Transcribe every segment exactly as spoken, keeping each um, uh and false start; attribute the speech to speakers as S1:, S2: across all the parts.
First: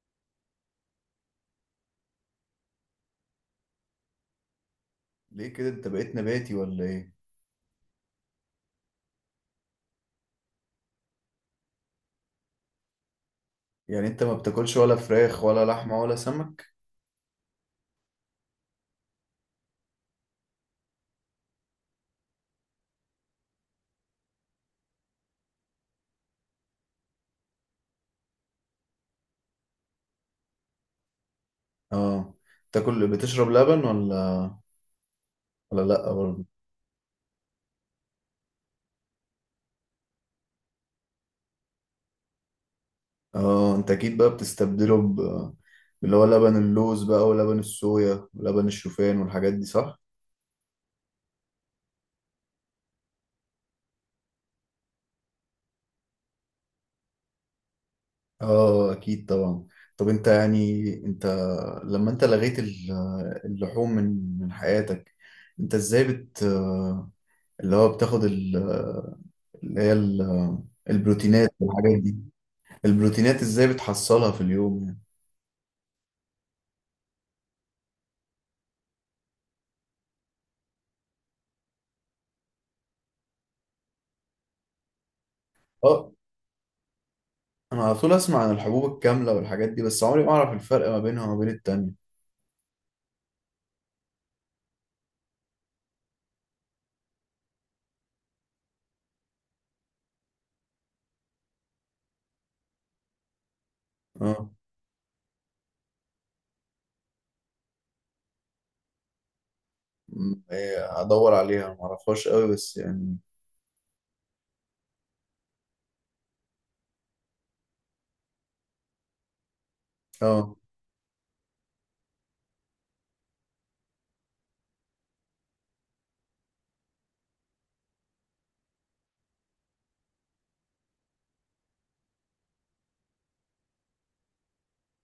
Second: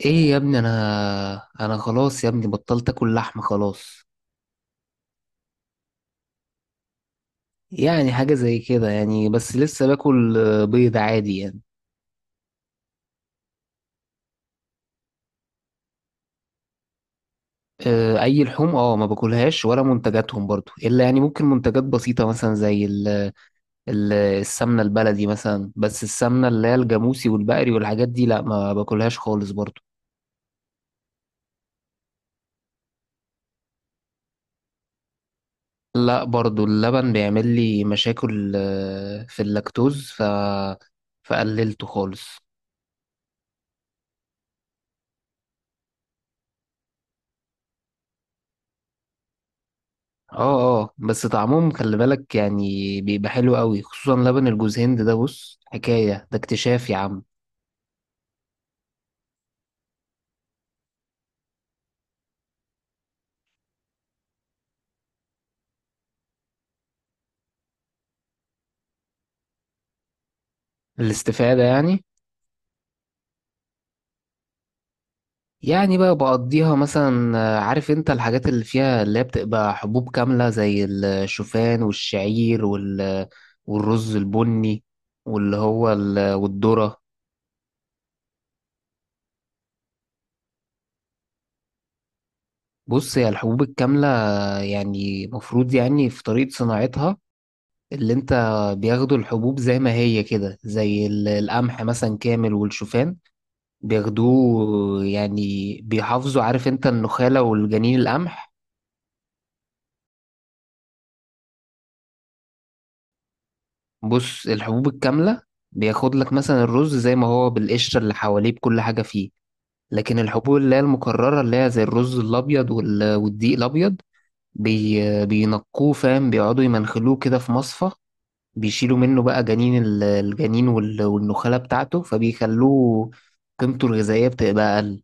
S1: ايه يا ابني. انا انا خلاص يا ابني، بطلت اكل لحمه خلاص.
S2: ليه كده انت بقيت نباتي ولا ايه؟
S1: يعني حاجه زي كده يعني، بس لسه باكل آه، بيض عادي يعني.
S2: يعني انت ما بتاكلش ولا فراخ ولا لحمة ولا سمك؟
S1: آه، اي لحوم اه ما باكلهاش، ولا منتجاتهم برضو، الا يعني ممكن منتجات بسيطه مثلا زي ال ال السمنه البلدي مثلا. بس السمنه اللي هي الجاموسي والبقري والحاجات دي لا، ما باكلهاش خالص برضو.
S2: اه. تاكل بتشرب لبن ولا ولا لا
S1: لا
S2: برضه؟
S1: برضو اللبن بيعمل لي مشاكل، آه، في اللاكتوز، ف فقللته خالص.
S2: اه، انت اكيد بقى بتستبدله ب اللي هو لبن اللوز بقى، ولبن الصويا، ولبن الشوفان، والحاجات دي، صح؟
S1: اه اه، بس طعمهم خلي بالك يعني، بيبقى حلو قوي خصوصا لبن الجوز هند ده. بص حكاية ده، اكتشاف يا عم.
S2: اه، اكيد طبعا. طب انت يعني انت لما انت لغيت ال- اللحوم من من حياتك، انت ازاي بت اللي هو بتاخد ال- اللي هي ال- البروتينات
S1: الاستفادة
S2: والحاجات
S1: يعني.
S2: دي، البروتينات ازاي بتحصلها في اليوم يعني؟
S1: يعني بقى بقضيها مثلا آه، عارف انت الحاجات اللي فيها اللي هي بتبقى حبوب كاملة، زي الشوفان والشعير وال والرز البني واللي هو
S2: اه.
S1: ال... والذرة.
S2: انا على طول اسمع عن الحبوب الكاملة والحاجات دي، بس عمري ما اعرف الفرق ما بينها وما بين التانية.
S1: بص هي الحبوب الكاملة آه، يعني مفروض يعني في طريقة صناعتها، اللي انت بياخدوا الحبوب زي ما هي كده، زي ال- القمح مثلا كامل والشوفان،
S2: اه،
S1: بياخدوه يعني بيحافظوا عارف انت النخالة والجنين القمح.
S2: م- إيه، ادور عليها ما اعرفهاش قوي بس يعني.
S1: بص الحبوب الكاملة بياخد لك مثلا الرز زي ما هو بالقشرة اللي حواليه بكل حاجة فيه، لكن الحبوب
S2: اه،
S1: اللي هي المكررة اللي هي زي الرز الأبيض وال- والدقيق الأبيض بي بينقوه فاهم، بيقعدوا يمنخلوه كده في مصفى، بيشيلوا منه بقى جنين ال- الجنين وال- والنخالة بتاعته، فبيخلوه قيمته الغذائية بتبقى أقل.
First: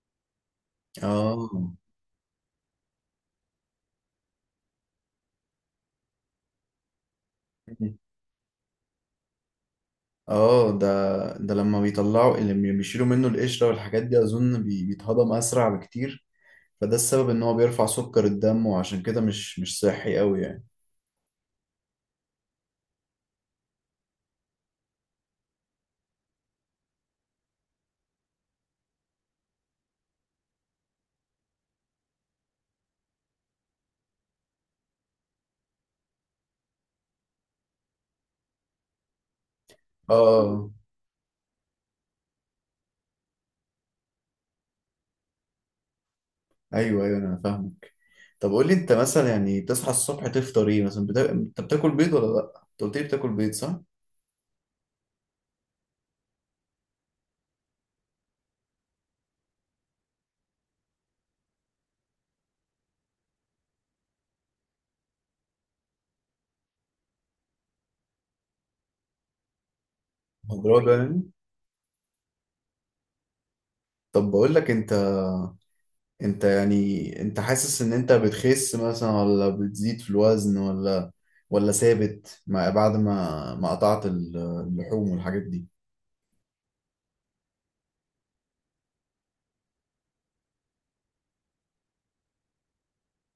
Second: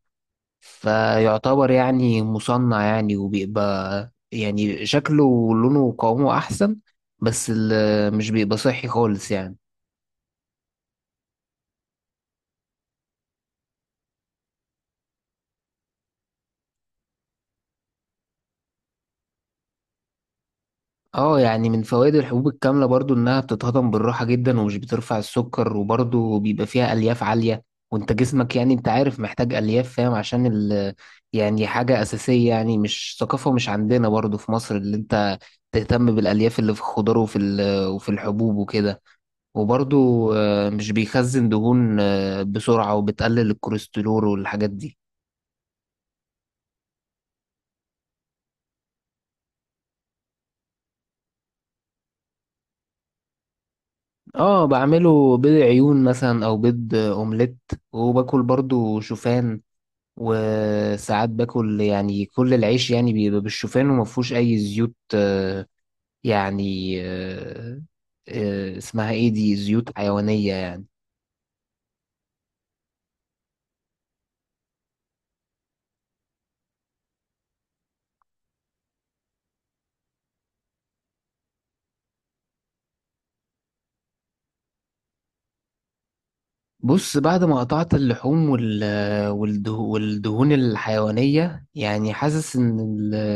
S2: اه،
S1: فيعتبر يعني مصنع يعني، وبيبقى يعني شكله ولونه وقوامه أحسن، بس ال- مش بيبقى صحي خالص يعني.
S2: اه. ده ده لما بيطلعوا لما بيشيلوا منه القشرة والحاجات دي اظن بي- بيتهضم اسرع بكتير، فده السبب ان هو بيرفع سكر الدم، وعشان كده مش مش صحي قوي يعني.
S1: اه يعني من فوائد الحبوب الكاملة برضو إنها بتتهضم بالراحة جدا، ومش بترفع السكر، وبرضو بيبقى فيها ألياف عالية. وانت جسمك يعني انت عارف محتاج ألياف، فاهم، عشان ال يعني حاجة أساسية يعني. مش ثقافة، مش عندنا برضو في مصر، اللي انت تهتم بالألياف اللي في الخضار وفي ال- وفي الحبوب وكده.
S2: اه،
S1: وبرضو آه،
S2: آه،
S1: مش بيخزن دهون آه، بسرعة، وبتقلل الكوليسترول والحاجات دي.
S2: ايوه ايوه انا فاهمك. طب قول لي انت مثلا، يعني تصحى الصبح تفطر ايه مثلا، بتا... انت بتاكل بيض ولا لا، انت قلت لي بتاكل بيض صح؟
S1: اه، بعمله بيض عيون مثلا او بيض آه، اومليت، وباكل برضو شوفان. وساعات باكل يعني كل العيش يعني بيبقى بالشوفان ومفهوش اي زيوت آه، يعني آه، آه، اسمها ايه دي، زيوت حيوانية يعني.
S2: مضروب يعني؟ طب بقول لك انت انت يعني انت حاسس ان انت بتخس مثلا ولا بتزيد في الوزن، ولا ولا ثابت، مع بعد ما ما قطعت ال- اللحوم والحاجات دي؟
S1: بص بعد ما قطعت اللحوم وال- آه، والده- والدهون الحيوانية، يعني حاسس ان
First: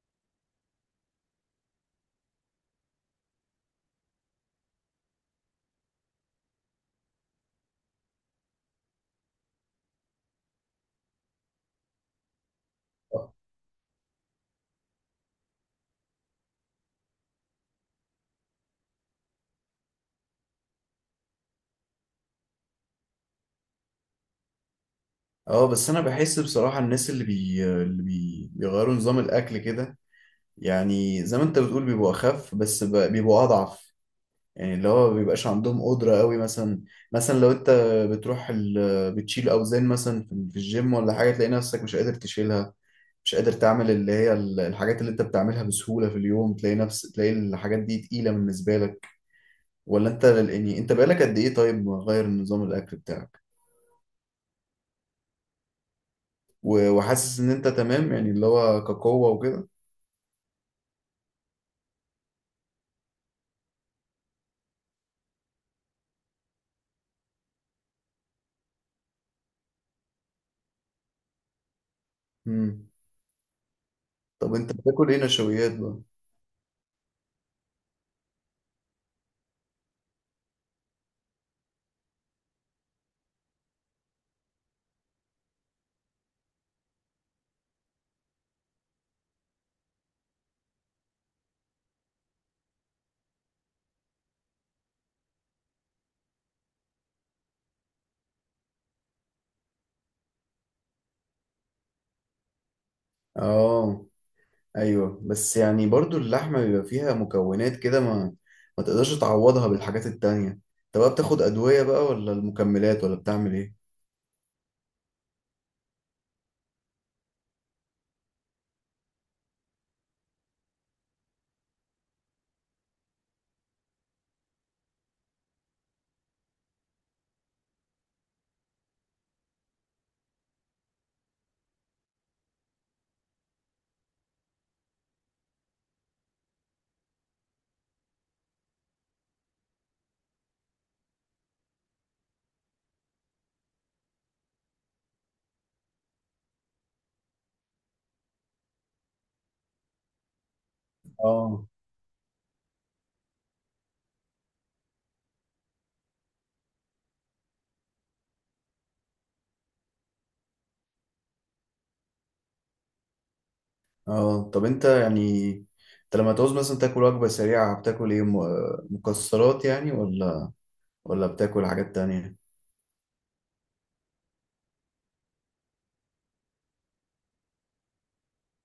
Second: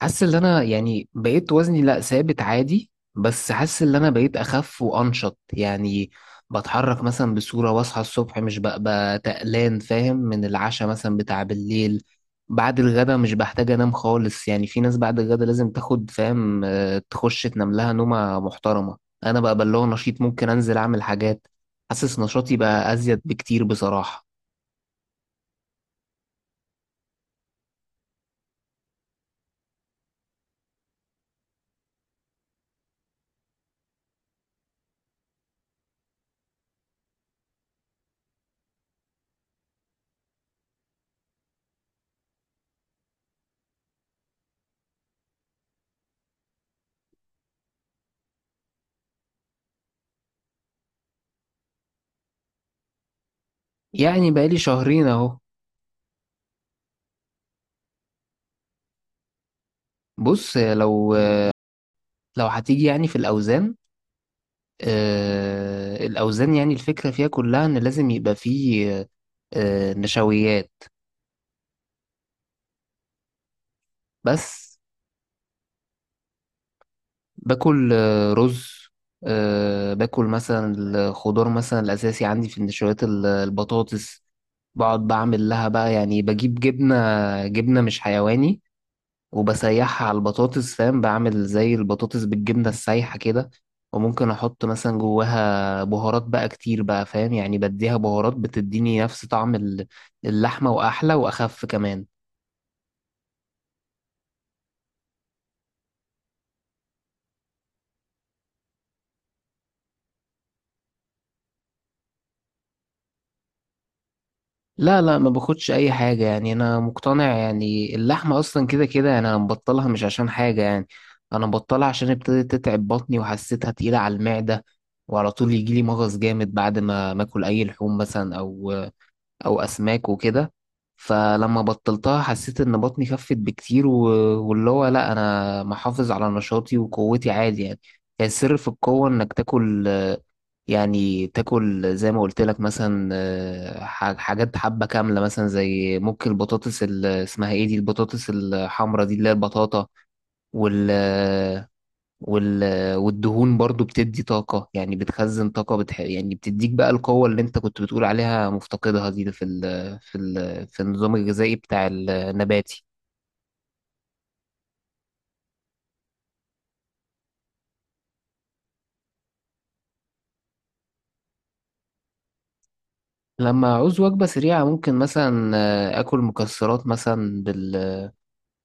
S1: حاسس ان انا يعني بقيت وزني لا، ثابت عادي، بس حاسس ان انا بقيت اخف وانشط يعني. بتحرك مثلا بصورة، واصحى الصبح مش ببقى تقلان، فاهم، من العشاء مثلا بتاع بالليل. بعد الغدا مش بحتاج انام خالص يعني. في ناس بعد الغدا لازم تاخد فاهم آه، تخش تنام لها نومة محترمة. انا بقى بلغ نشيط، ممكن انزل اعمل حاجات، حاسس نشاطي بقى ازيد بكتير بصراحة.
S2: اه، بس انا بحس بصراحة، الناس اللي بي... اللي بي... بيغيروا نظام الاكل كده، يعني زي ما انت بتقول بيبقوا اخف بس ب... بيبقوا اضعف، يعني اللي هو ما بيبقاش عندهم قدرة قوي مثلا. مثلا لو انت بتروح ال... بتشيل اوزان مثلا في في الجيم ولا حاجة، تلاقي نفسك مش قادر تشيلها، مش قادر تعمل اللي هي ال- الحاجات اللي انت بتعملها بسهولة في اليوم، تلاقي نفس تلاقي الحاجات دي تقيلة بالنسبة لك؟ ولا انت يعني انت بقالك قد ايه طيب مغير نظام الاكل بتاعك؟
S1: يعني بقالي شهرين اهو.
S2: و... وحاسس ان انت تمام يعني اللي هو كقوة وكده؟
S1: بص لو لو هتيجي يعني في الاوزان، آه، الأوزان يعني الفكرة فيها كلها إن لازم يبقى فيه آه، آه، نشويات
S2: مم. طب
S1: بس.
S2: انت بتاكل ايه نشويات بقى؟
S1: باكل آه، رز، آه، باكل مثلا الخضار. مثلا الأساسي عندي في النشويات ال- البطاطس. بقعد بعمل لها بقى يعني، بجيب جبنة، جبنة مش حيواني، وبسيحها على البطاطس، فاهم، بعمل زي البطاطس بالجبنة السايحة كده. وممكن أحط مثلا جواها بهارات بقى كتير بقى فاهم، يعني بديها بهارات بتديني نفس طعم ال- اللحمة وأحلى وأخف كمان.
S2: اه، ايوه، بس يعني برضو اللحمه بيبقى فيها مكونات كده، ما ما تقدرش تعوضها بالحاجات التانية، انت بقى بتاخد ادويه بقى، ولا المكملات، ولا بتعمل ايه؟
S1: لا لا ما باخدش أي حاجة يعني. أنا مقتنع يعني اللحمة أصلا كده كده يعني. أنا مبطلها مش عشان حاجة يعني، أنا مبطلها عشان ابتدت تتعب بطني، وحسيتها تقيلة على المعدة، وعلى طول يجيلي مغص جامد بعد ما ماكل أي لحوم مثلا، أو او اسماك وكده. فلما بطلتها حسيت ان بطني خفت بكتير، و... واللي هو لا، انا محافظ على نشاطي وقوتي عادي يعني. هي السر في القوة انك تاكل آه، يعني تاكل زي ما قلت لك مثلا، آه، ح- حاجات حبة كاملة مثلا، زي ممكن البطاطس ال- اسمها ايه دي، البطاطس الحمرا دي اللي هي البطاطا وال
S2: اه،
S1: وال... والدهون برضو بتدي طاقة، يعني بتخزن طاقة، بتح... يعني بتديك بقى القوة اللي انت كنت بتقول عليها مفتقدها دي في ال... في ال... في النظام الغذائي بتاع النباتي.
S2: اه. طب انت يعني انت لما تعوز مثلا تاكل وجبه سريعه بتاكل ايه، م- مكسرات يعني، ولا ولا بتاكل حاجات تانية؟
S1: لما أعوز وجبة سريعة ممكن مثلا آه، آكل مكسرات مثلا بال...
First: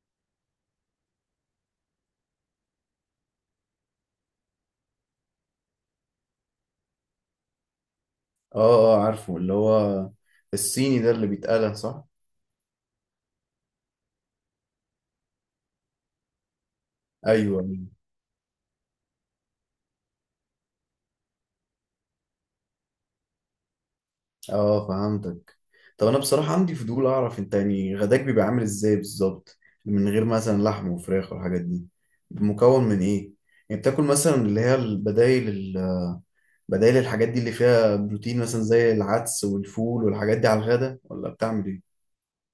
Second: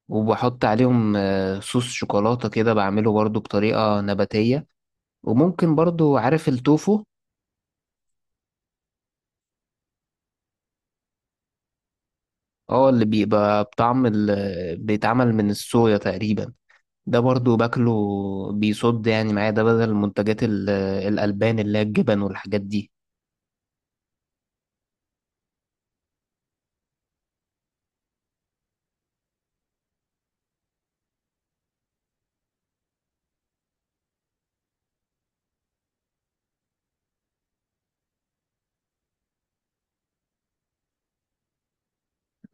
S1: وبحط عليهم آه، صوص شوكولاتة كده، بعمله برضو بطريقة نباتية. وممكن برضو عارف التوفو؟
S2: اه، اه، عارفه، اللي هو الصيني ده اللي بيتقلى صح؟
S1: اه، اللي بيبقى بطعم ال... بيتعمل من الصويا تقريبا، ده برضو
S2: ايوه.
S1: باكله. بيصد يعني معايا ده بدل منتجات ال- الألبان اللي هي الجبن والحاجات دي.
S2: اه، فهمتك. طب انا بصراحة عندي فضول اعرف، انت يعني غداك بيبقى عامل ازاي بالظبط، من غير مثلا لحم وفراخ والحاجات دي، مكون من ايه؟ يعني بتاكل مثلا اللي هي البدايل ال- بدايل الحاجات دي اللي فيها بروتين مثلا زي العدس والفول والحاجات دي على الغدا، ولا بتعمل ايه؟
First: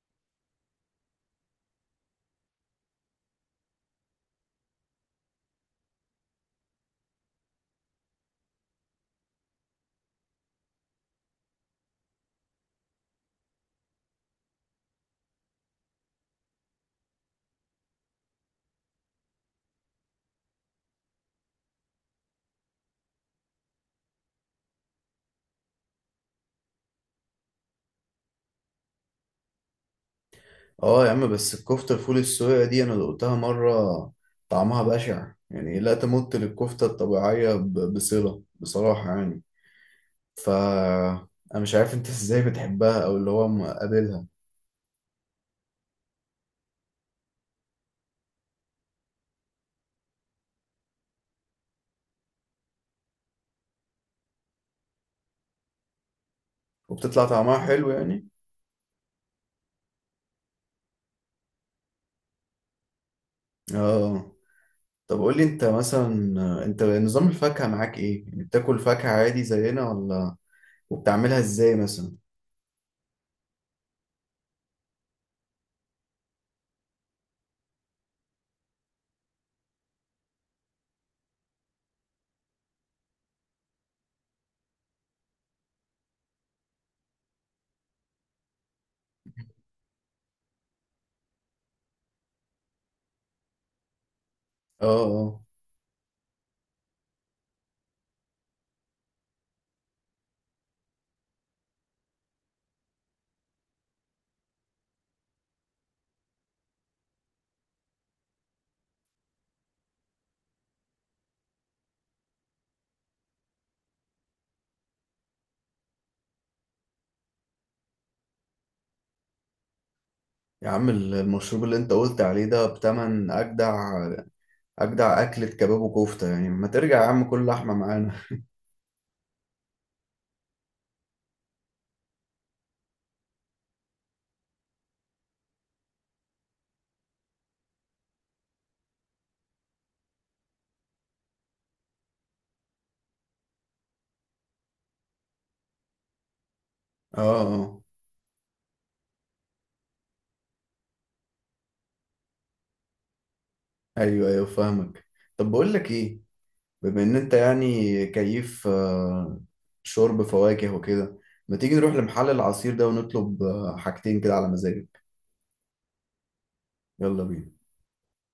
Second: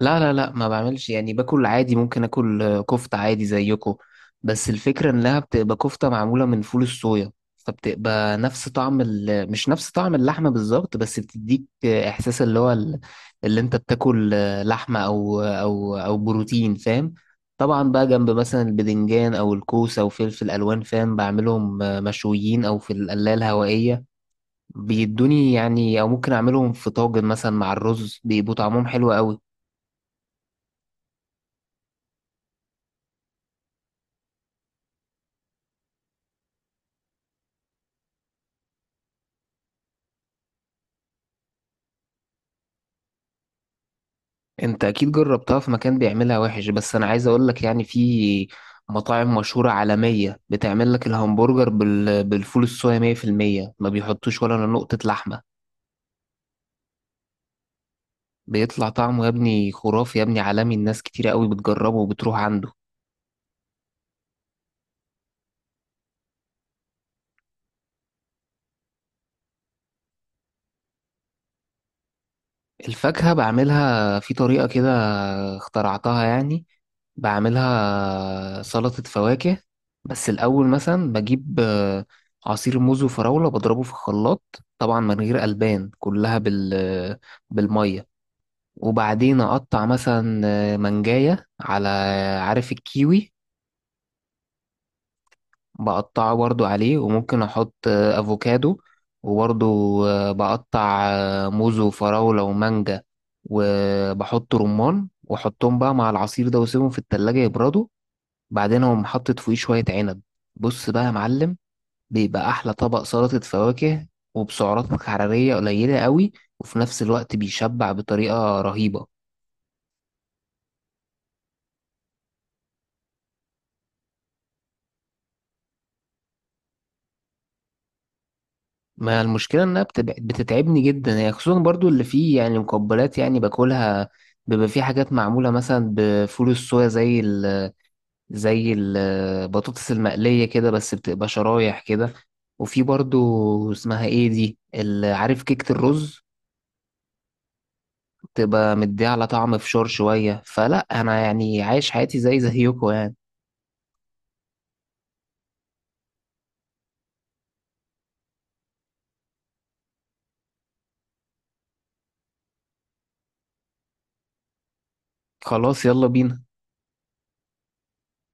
S1: لا لا لا ما بعملش يعني، باكل عادي. ممكن اكل آه، كفتة عادي زيكو، بس الفكرة انها بتبقى كفتة معمولة من فول الصويا. فبتبقى نفس طعم ال... مش نفس طعم اللحمة بالظبط، بس بتديك آه، احساس اللي هو ال- اللي انت بتاكل آه، لحمة او او او بروتين، فاهم. طبعا بقى جنب مثلا البدنجان او الكوسة او فلفل الوان فاهم، بعملهم آه، مشويين او في القلاية الهوائية، بيدوني يعني، او ممكن اعملهم في طاجن مثلا مع الرز، بيبقوا طعمهم حلو قوي.
S2: اه يا عم، بس الكفتة الفول السويا دي انا دقتها مرة، طعمها بشع يعني، لا تمت للكفتة الطبيعية ب- بصلة بصراحة يعني. ف انا مش عارف انت ازاي بتحبها او اللي هو مقابلها.
S1: انت اكيد جربتها في مكان بيعملها وحش، بس انا عايز اقول لك يعني في مطاعم مشهورة عالمية بتعمل لك الهمبرجر بال... بالفول الصويا مية في المية، ما بيحطوش ولا نقطة لحمة.
S2: وبتطلع طعمها حلو يعني؟
S1: بيطلع طعمه يا ابني خرافي يا ابني، عالمي. الناس كتير قوي بتجربه وبتروح عنده.
S2: اه. طب قول لي انت مثلا، آه، انت نظام الفاكهة معاك ايه يعني، بتاكل فاكهة عادي زينا ولا؟ وبتعملها ازاي مثلا؟
S1: الفاكهة بعملها في طريقة كده، اخترعتها يعني. بعملها سلطة فواكه. بس الأول مثلا بجيب آه، عصير موز وفراولة، بضربه في الخلاط، طبعا من غير ألبان، كلها بال بالمية. وبعدين أقطع مثلا آه، منجاية على، عارف الكيوي؟
S2: اه، اه
S1: بقطعه برضو عليه، وممكن احط آه، افوكادو، وبرضو آه، بقطع آه، موز وفراولة ومانجا، وبحط رمان، واحطهم بقى مع العصير ده واسيبهم في التلاجة يبردوا. بعدين اقوم حاطط فوقيه شوية عنب. بص بقى يا معلم، بيبقى احلى طبق سلطة فواكه، وبسعرات حرارية قليلة قوي، وفي نفس الوقت بيشبع بطريقة رهيبة.
S2: يا عم، ال- المشروب اللي انت قلت عليه ده بتمن اجدع اجدع اكلة كباب وكفتة يعني، ما ترجع يا عم كل لحمة معانا.
S1: ما المشكلة إنها بتبع- بتتعبني جدا هي، خصوصا برضو اللي فيه يعني مقبلات يعني باكلها. بيبقى فيه حاجات معمولة مثلا بفول الصويا، زي ال زي البطاطس المقلية كده، بس بتبقى شرايح كده. وفي برضو اسمها ايه دي ال- عارف كيكة الرز؟
S2: اه، اه،
S1: بتبقى مديه على طعم فشار شوية. فلا أنا يعني عايش حياتي زي زيكم يعني.
S2: ايوه ايوه فاهمك. طب بقول لك ايه، بما ان انت يعني كيف، آه، شرب فواكه وكده، ما تيجي نروح لمحل العصير ده ونطلب آه، حاجتين كده على مزاجك؟
S1: خلاص، يلا بينا.
S2: يلا بينا.